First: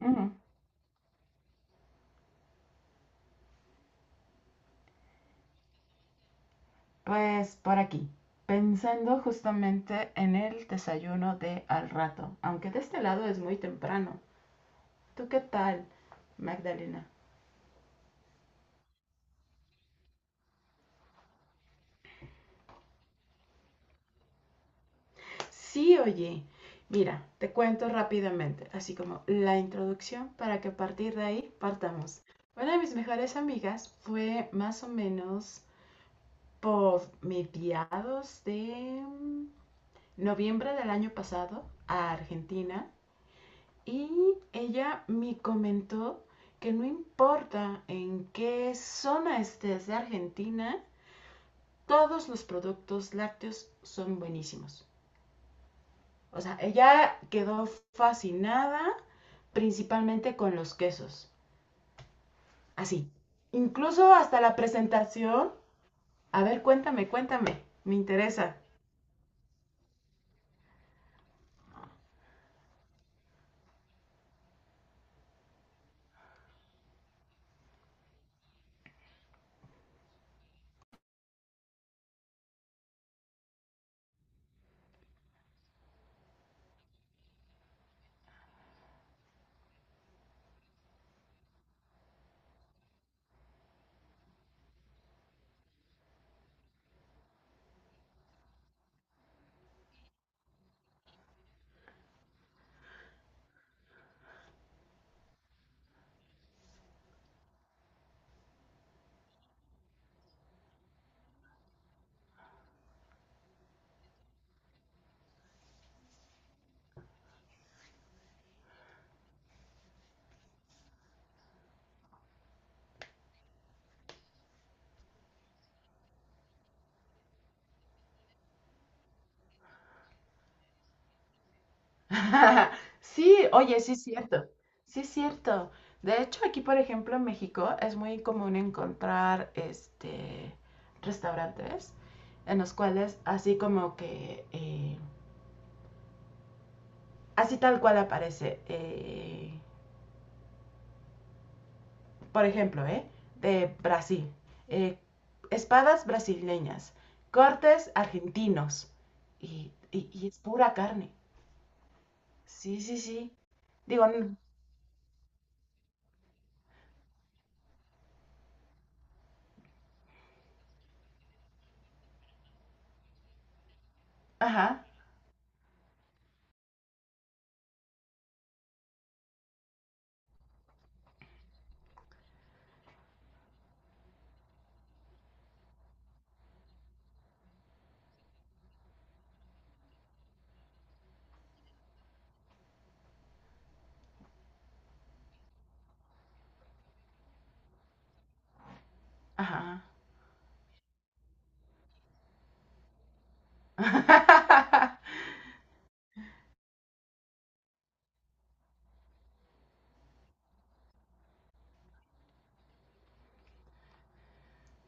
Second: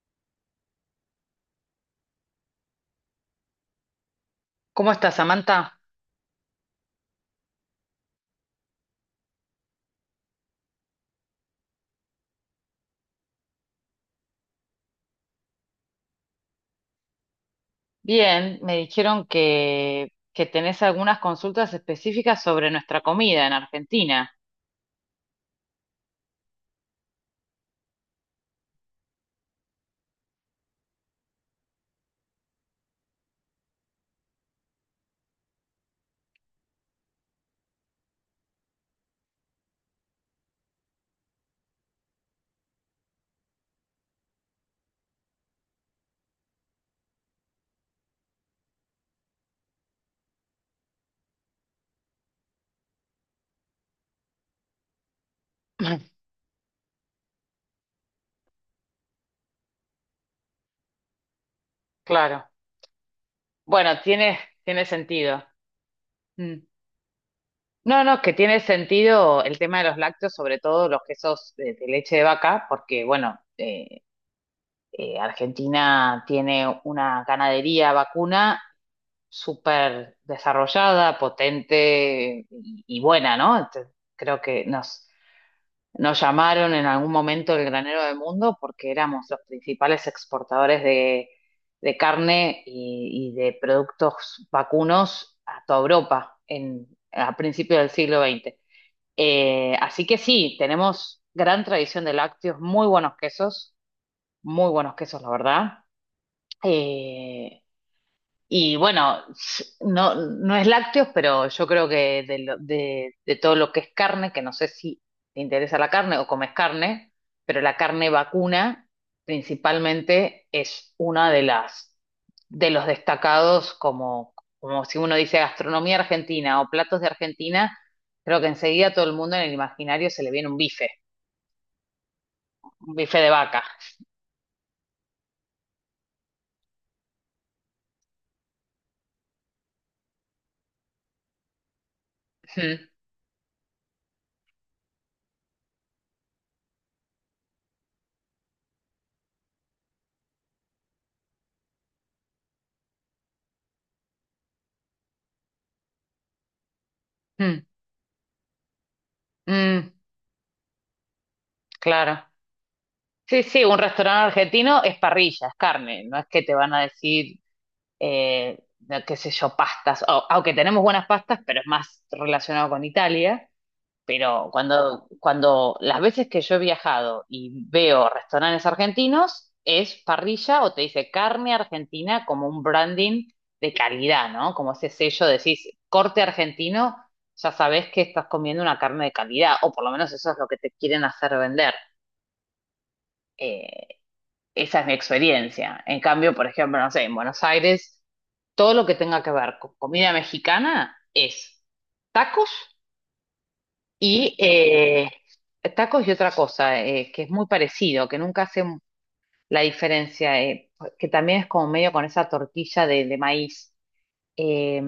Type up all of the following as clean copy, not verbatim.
Ujú. ¿Cómo estás, Samantha? Pues por aquí, pensando justamente en el desayuno de al rato, aunque de este lado es muy temprano. ¿Tú qué tal, Magdalena? Bien, me dijeron que tenés algunas consultas específicas sobre nuestra comida en Argentina. Sí, oye, mira, te cuento rápidamente, así como la introducción para que a partir de ahí partamos. Una de mis mejores amigas fue más o menos por mediados de noviembre del año pasado a Argentina. Y ella me comentó que no importa en qué zona estés de Argentina, todos los productos lácteos son buenísimos. O sea, ella quedó fascinada principalmente con los quesos. Claro. Así. Bueno, Incluso tiene, hasta la tiene sentido. presentación. A Mm. ver, cuéntame, cuéntame. Me No, no, que interesa. tiene sentido el tema de los lácteos, sobre todo los quesos de leche de vaca, porque, bueno, Argentina tiene una ganadería vacuna súper desarrollada, potente y buena, ¿no? Entonces, creo que nos llamaron en algún momento el granero del mundo porque éramos los principales exportadores de carne y de productos vacunos a toda Europa en, a principios del siglo XX. Así que sí, tenemos gran tradición de lácteos, muy buenos quesos, la verdad. Eh, y bueno, no, no es lácteos, pero yo creo que de, de todo lo que es carne, que no sé si te interesa la carne o comes carne, pero la carne vacuna principalmente es una de las de los destacados como, como si uno dice gastronomía argentina o platos de Argentina, creo que enseguida a todo el mundo en el imaginario se le viene un bife de Sí, vaca. oye, sí es cierto, sí es cierto. De hecho, aquí, por ejemplo, en México es muy común encontrar este restaurantes en los Mm, cuales así como que así tal cual aparece, por ejemplo, de Brasil, eh, espadas brasileñas, mm, cortes argentinos y, mm, y es pura carne. claro. Sí, sí, sí. Sí, sí, un Digo, restaurante n- argentino es parrilla, es carne, no es que te van a decir, no, qué sé yo, pastas, O- aunque tenemos buenas pastas, pero es más relacionado con Italia, pero ajá, cuando las veces que yo he viajado y veo restaurantes argentinos, es parrilla o te dice carne argentina como un branding de calidad, ¿no? Como ese sello, decís corte argentino, ya sabés que estás comiendo una carne de calidad, o por lo menos eso es lo que te quieren hacer vender. Eh, Esa es mi experiencia. En cambio, por ejemplo, no sé, en Buenos Aires, todo lo que tenga que ver con ajá. comida mexicana es tacos y tacos y otra cosa que es muy parecido, que nunca hace la diferencia, que también es como medio con esa tortilla de maíz. Eh,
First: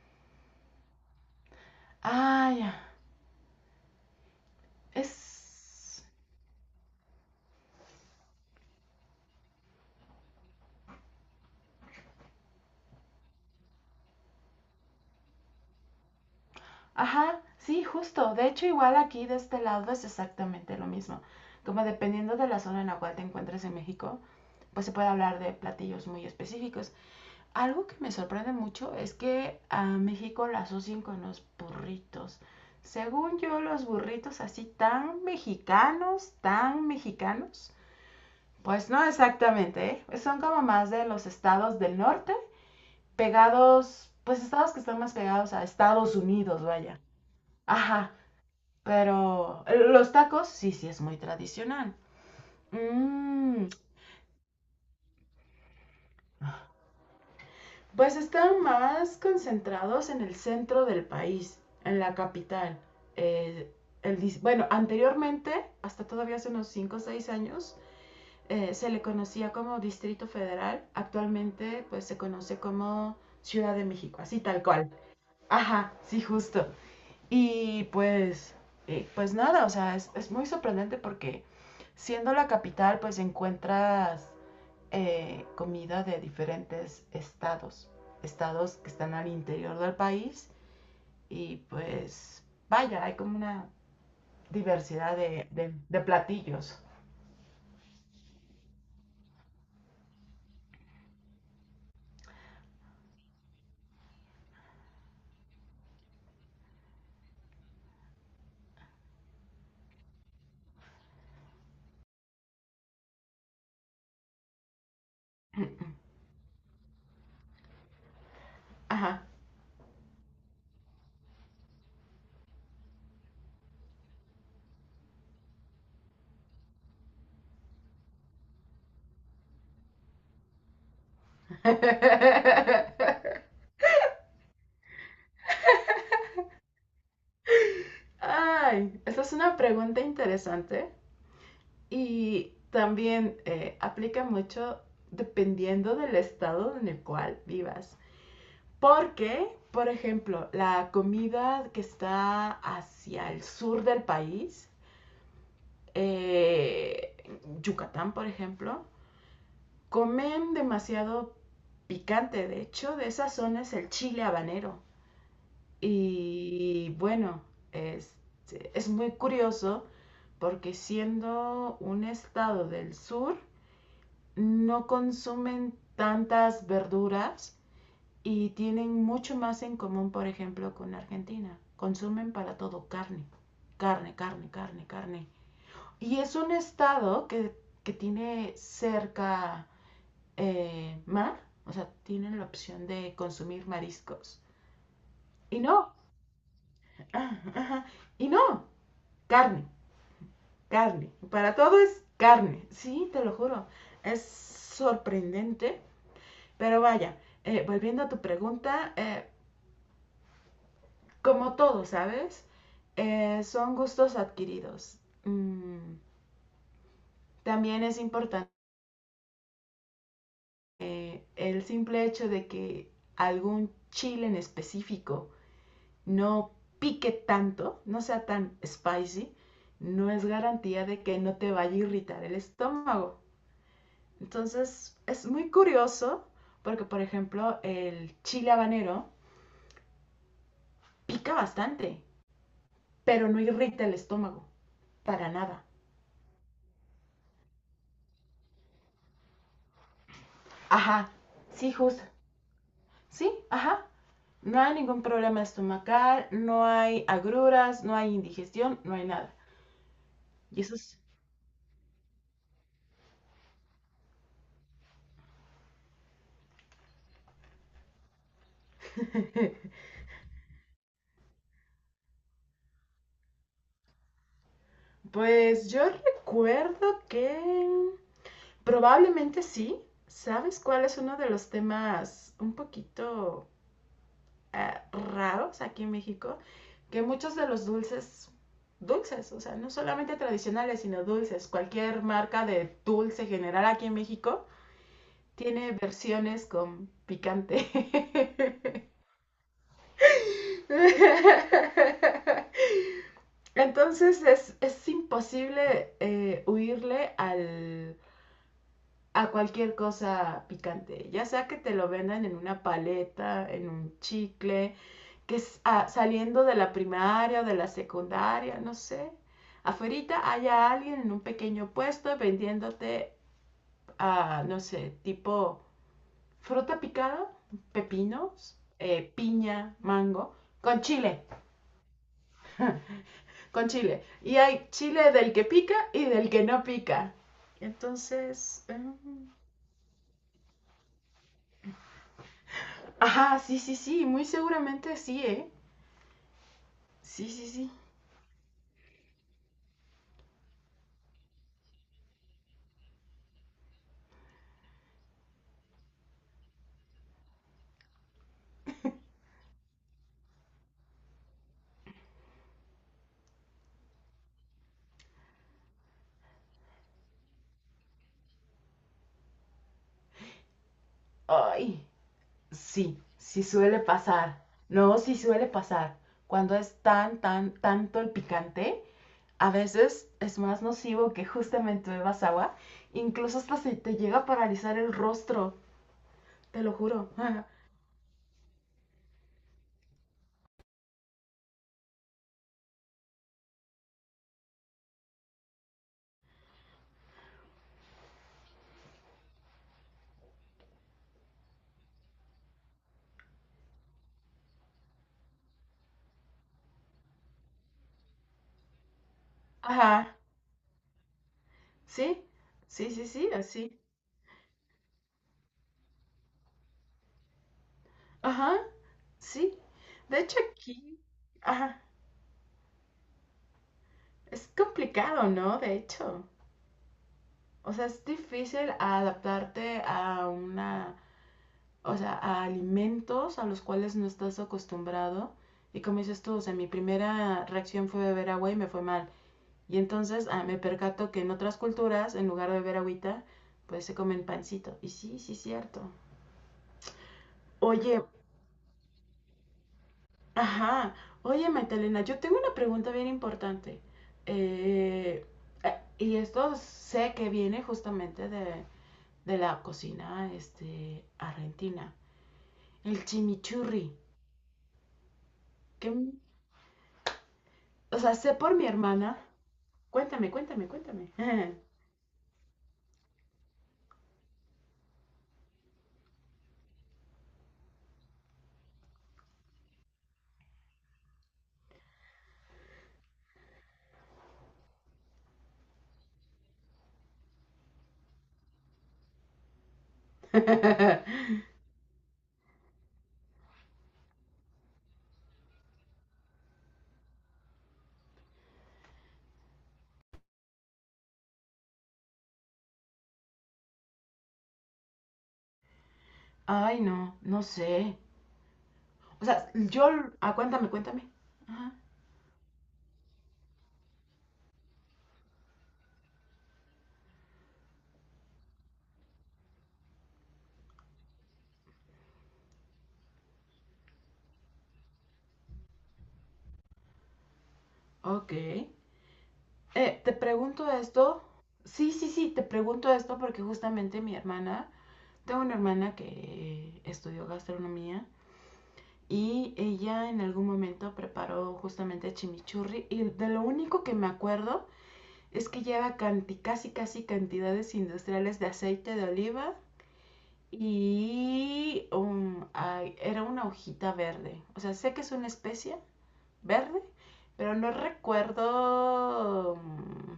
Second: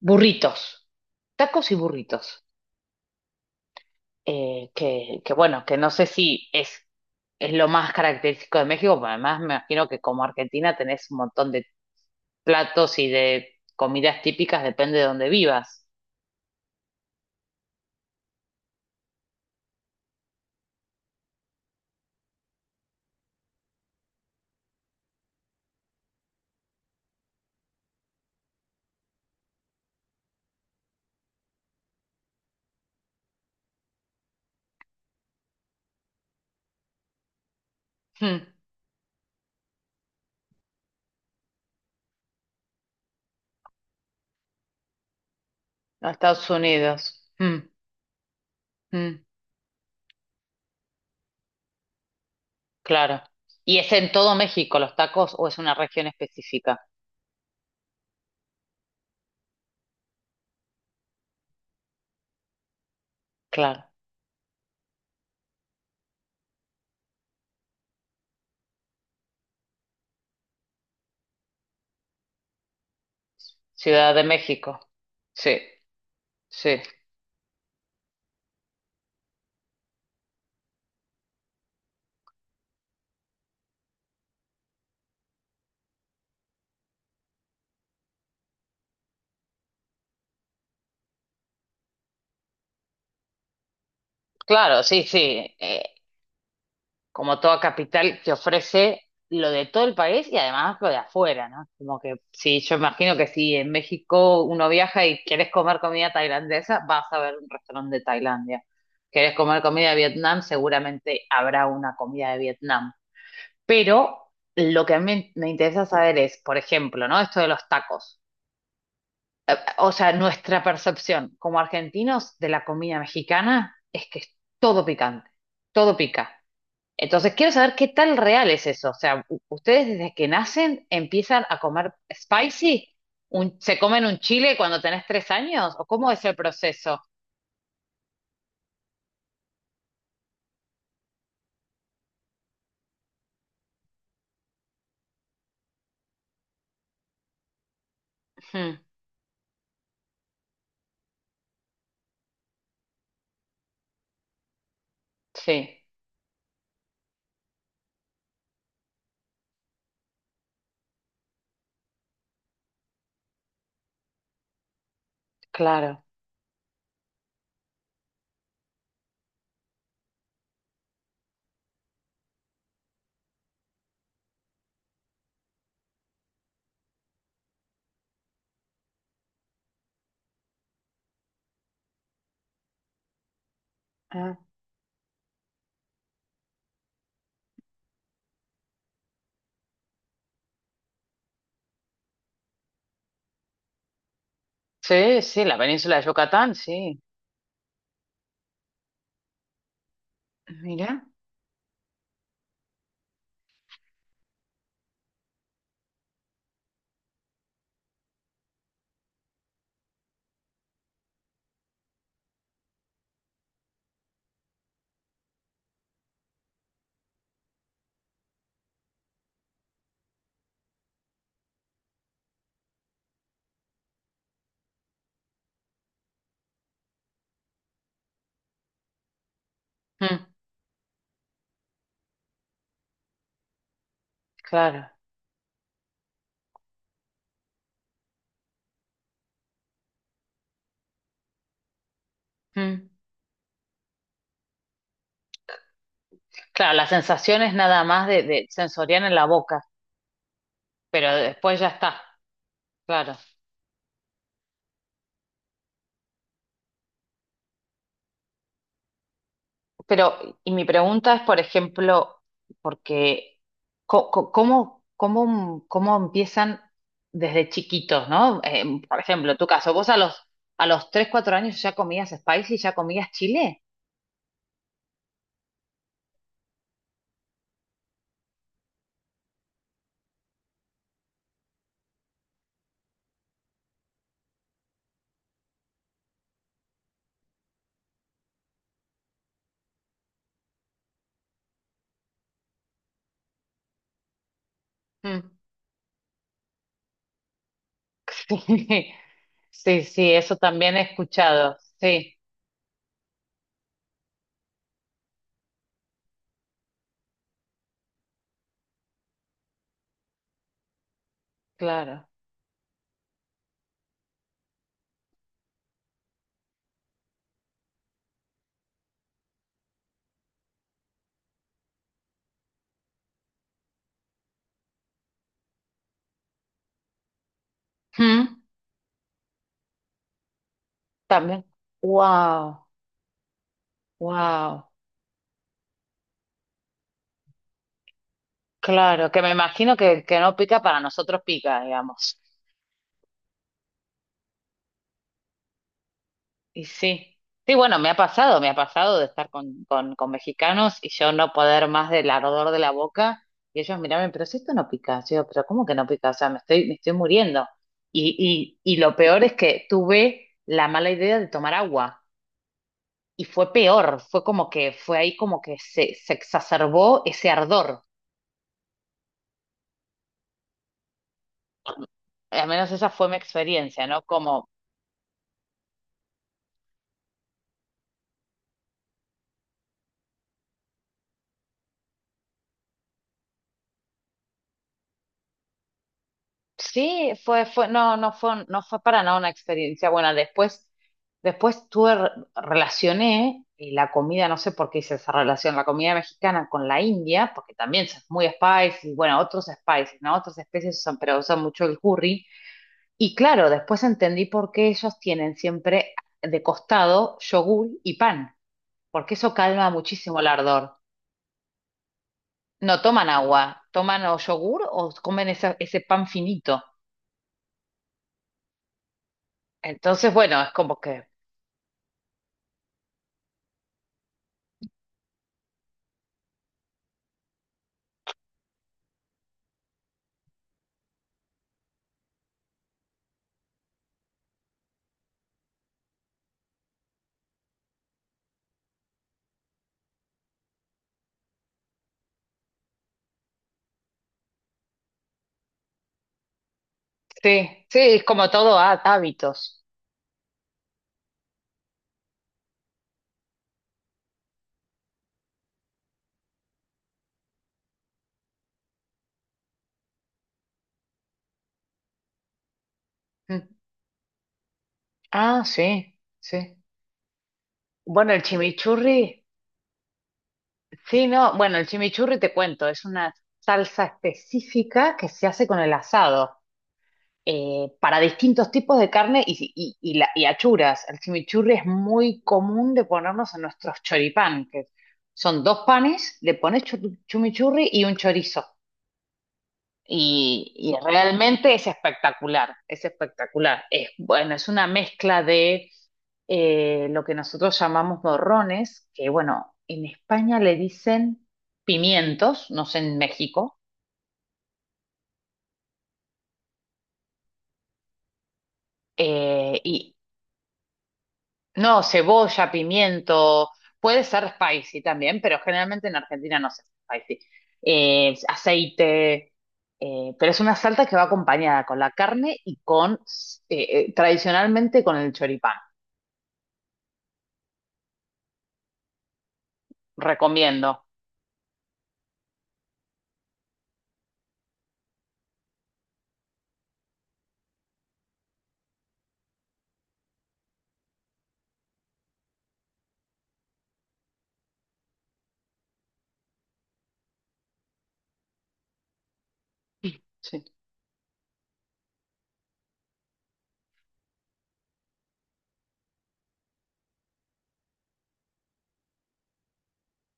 Burritos, tacos y burritos. Ah, ya. Que bueno, que no Es... sé si es lo más característico de México, pero además me imagino que como Argentina tenés un montón de platos y de comidas típicas depende de dónde vivas. Ajá, sí, justo. De hecho, igual aquí de este lado es exactamente lo mismo. Como dependiendo de la zona en la cual te encuentres en México, pues se puede hablar de platillos muy específicos. Algo que me sorprende mucho es que a México la asocian con los burritos. Según yo, los burritos así tan mexicanos, tan mexicanos. Hmm, Pues no exactamente, ¿eh? Son como más de los estados del norte pegados, pues estados que están más pegados a a Estados Estados Unidos, vaya. Unidos. Hmm, Ajá, hmm, pero los tacos sí, sí es muy tradicional. claro. Mmm, ¿Y es en todo México los tacos o es una región específica? pues están más concentrados en el centro del país, en la capital. Eh, Claro. el bueno, anteriormente, hasta todavía hace unos 5, o 6 años, se le conocía como Distrito Federal. Actualmente, pues se conoce como Ciudad de Ciudad México, de así tal México. cual. Sí, Ajá, sí, justo. sí. Y pues, pues nada, o sea, es muy sorprendente porque siendo la capital, pues encuentras comida de diferentes estados, estados que están al interior del país y pues vaya, hay como una Claro, sí, diversidad sí. De platillos. Como toda capital que ofrece lo de todo el país y además lo de afuera, ¿no? Como que sí, yo imagino que si en México uno viaja y quieres comer comida tailandesa, vas a ver un restaurante de Tailandia. Quieres comer comida de Vietnam, seguramente habrá una comida de Vietnam. Pero lo que a mí me interesa saber es, por ejemplo, ¿no? Esto de los tacos. Ajá. O sea, nuestra percepción como argentinos de la comida mexicana es que es todo picante, todo pica. Entonces, quiero saber qué tan real es eso. O sea, u- ustedes desde que nacen empiezan a comer spicy, ¿Un- se comen un chile cuando tenés tres años, ¿o cómo es el proceso? Ay, esa es una pregunta interesante. Y también aplica mucho dependiendo del estado en el cual vivas. Ujú, Porque, por ejemplo, la comida que está hacia el sur del país, sí, eh, Yucatán, por ejemplo, comen demasiado picante. De hecho, de esa zona es el chile habanero. claro. Y bueno, es, es muy curioso porque siendo un estado del sur, no consumen tantas verduras y tienen mucho más en común, por ejemplo, con Argentina. Consumen para todo carne, carne, Ah, carne, carne, carne. Y es un estado que tiene cerca mar, o sea, tienen la opción de consumir mariscos. sí, sí, la Y no, península de Yucatán, sí. y no, carne, Mira. carne. Para todo es carne, sí, te lo juro. Es sorprendente. Pero vaya, volviendo a tu pregunta, como todo, ¿sabes? Son gustos adquiridos. Mm, también es importante el simple hecho de que algún chile en específico no pique tanto, no sea tan spicy, no Mm, es garantía de que no te vaya a irritar el estómago. claro. Entonces, es muy curioso porque, por ejemplo, el chile habanero pica bastante, Mm. pero no irrita el estómago. Para nada. Claro, la sensación es nada más de sensorial en la boca, Ajá, pero después ya sí, está. justo. Claro. Sí, ajá. No hay ningún problema estomacal, no hay agruras, no hay indigestión, no hay nada. Pero, y Y mi eso es... pregunta es, por ejemplo, porque co- co- ¿cómo, cómo, cómo empiezan desde chiquitos, ¿no? Por ejemplo, tu caso, vos a los 3 4 años ya comías spicy, ya comías chile. Pues yo recuerdo que probablemente sí. ¿Sabes cuál es uno de los temas un poquito raros aquí en México? Que muchos de los dulces, dulces, o sea, no solamente tradicionales, sino dulces, cualquier marca de dulce general aquí en México, Mm. tiene versiones con picante. Sí, sí, sí, eso también he escuchado. Sí, Entonces es imposible huirle al, a cualquier cosa picante. Ya sea que te lo claro. vendan en una paleta, en un chicle, que es ah, saliendo de la primaria o de la secundaria, no sé. Afuerita haya alguien en un pequeño puesto vendiéndote, ah, no sé, tipo fruta picada, Mm, pepinos, piña, mango, con chile, también. Wow, con chile. Y hay wow. chile del que pica y del que no pica. Entonces, em, Claro, que me imagino que el que no pica para nosotros pica, digamos. ajá, sí, sí, sí, muy seguramente sí, ¿eh? Y sí, Sí, sí, sí, sí. bueno, me ha pasado de estar con mexicanos y yo no poder más del ardor de la boca y ellos mirarme, pero si esto no pica, yo digo, pero ¿cómo que no pica? O sea, me estoy muriendo. Y lo peor es que tuve la mala idea de tomar agua y fue peor, fue como que fue ahí como que se exacerbó ese ardor. Ay, Al menos esa sí, fue mi sí suele experiencia, ¿no? pasar. Como No, sí suele pasar. Cuando es tan, tan, tanto el picante, a veces es más nocivo que justamente bebas agua. Incluso hasta se te llega a paralizar el rostro, te lo juro. sí, no, no fue para nada una experiencia buena. Después, después tuve, relacioné y la comida, no sé por qué hice esa relación, la comida mexicana con la India, porque también es muy spicy, y bueno, otros spices, ¿no? Otras especies usan, pero usan mucho el curry. Y claro, después entendí por qué ellos tienen siempre de costado yogur y pan, porque eso calma Ajá, muchísimo el ardor. sí, No sí, sí, toman sí, agua, así. toman o yogur o comen ese pan finito. Ajá, sí. Entonces, De hecho bueno, es como aquí, que ajá, es complicado, ¿no? De hecho, o sea, es difícil adaptarte a una, o sea, a alimentos a los cuales no estás acostumbrado. Y como dices tú, o sea, mi primera reacción fue beber agua y me fue mal. Y entonces ah, me percato que en otras culturas, en lugar de beber agüita, pues se comen pancito. Y sí, sí, es cierto. sí, sí, es Oye, como todo hábitos. ajá. Oye, Magdalena, yo tengo una pregunta bien importante. Eh, y esto sé que viene justamente de la cocina este, argentina. El Mm. chimichurri. Ah, Que sí, m- sí. o Bueno, sea, el sé por mi hermana. chimichurri, Cuéntame, cuéntame, sí, cuéntame. no, bueno, el chimichurri te cuento, es una salsa específica que se hace con el asado, para distintos tipos de carne y achuras. El chimichurri es muy común de ponernos en nuestros choripán, que son dos panes, le pones chimichurri y un chorizo. Y realmente es espectacular, es espectacular. Es, bueno, es una mezcla de lo que nosotros llamamos morrones, que bueno, en España le dicen pimientos, no sé en México, Ay, no, no sé. O sea, eh, yo... y Ah, cuéntame, cuéntame. Ajá. no, cebolla, pimiento, puede ser spicy también, pero generalmente en Argentina no se hace spicy. Aceite, pero es una salsa que va acompañada con la carne y con, tradicionalmente con el choripán. Ok. Te pregunto Recomiendo. esto. Sí, sí, sí, te pregunto esto porque justamente mi hermana... Tengo una hermana que estudió gastronomía y ella en algún momento preparó justamente chimichurri y de lo único que me acuerdo es que lleva canti, casi casi cantidades industriales de aceite de oliva Sí. y un- ay, era una hojita verde. O sea, sé que es una especie verde, pero no recuerdo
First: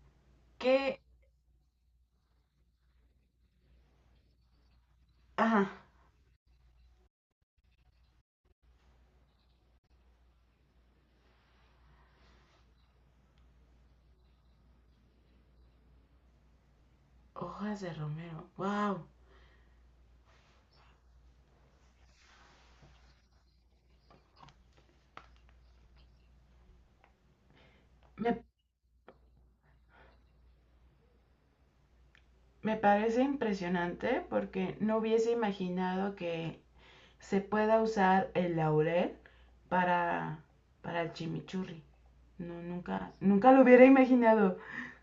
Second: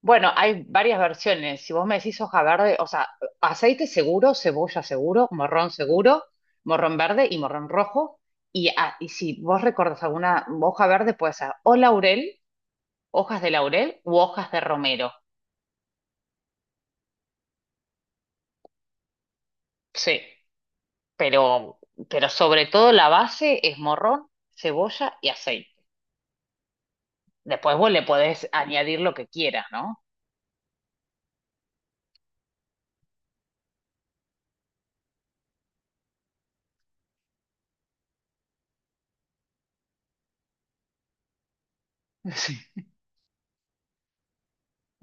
Bueno, hay varias qué... versiones. Si vos me decís hoja verde, o sea, aceite seguro, cebolla Ajá, seguro, morrón verde y morrón rojo. Y, y si vos recordás alguna hoja verde, puede ser o laurel, hojas de laurel u hojas de romero. hojas de romero. Wow. Sí, pero, pero sobre todo la base es morrón, cebolla y aceite. Después vos le Me... podés añadir lo que quieras, ¿no? Me parece impresionante porque no hubiese imaginado que se pueda usar el laurel para, para el chimichurri. No, nunca, nunca lo hubiera imaginado.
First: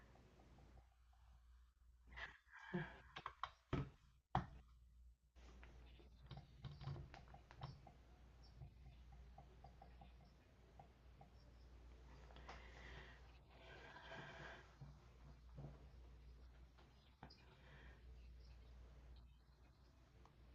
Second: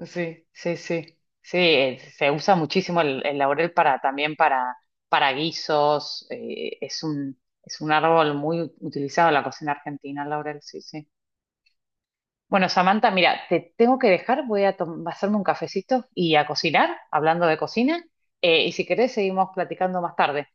Sí, sí, sí. Sí, se usa muchísimo el laurel para también para guisos. Es un árbol muy utilizado en la cocina argentina, el laurel, sí, sí. Bueno, Samantha, mira, te tengo que dejar, voy a hacerme un cafecito y a cocinar, hablando de cocina. Y si querés, seguimos platicando más tarde.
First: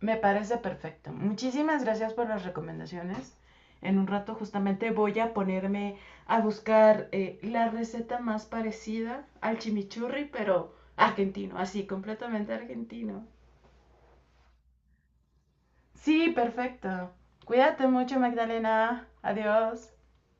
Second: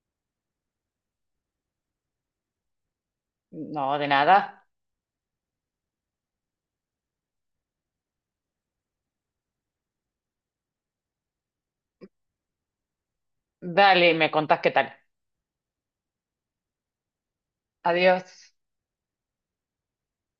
Me parece perfecto. Muchísimas gracias por las recomendaciones. No, En de un rato nada. justamente voy a ponerme a buscar la receta más parecida al chimichurri, pero argentino, así, completamente argentino. Dale, me contás qué tal. Sí, perfecto. Cuídate mucho, Adiós. Magdalena. Adiós.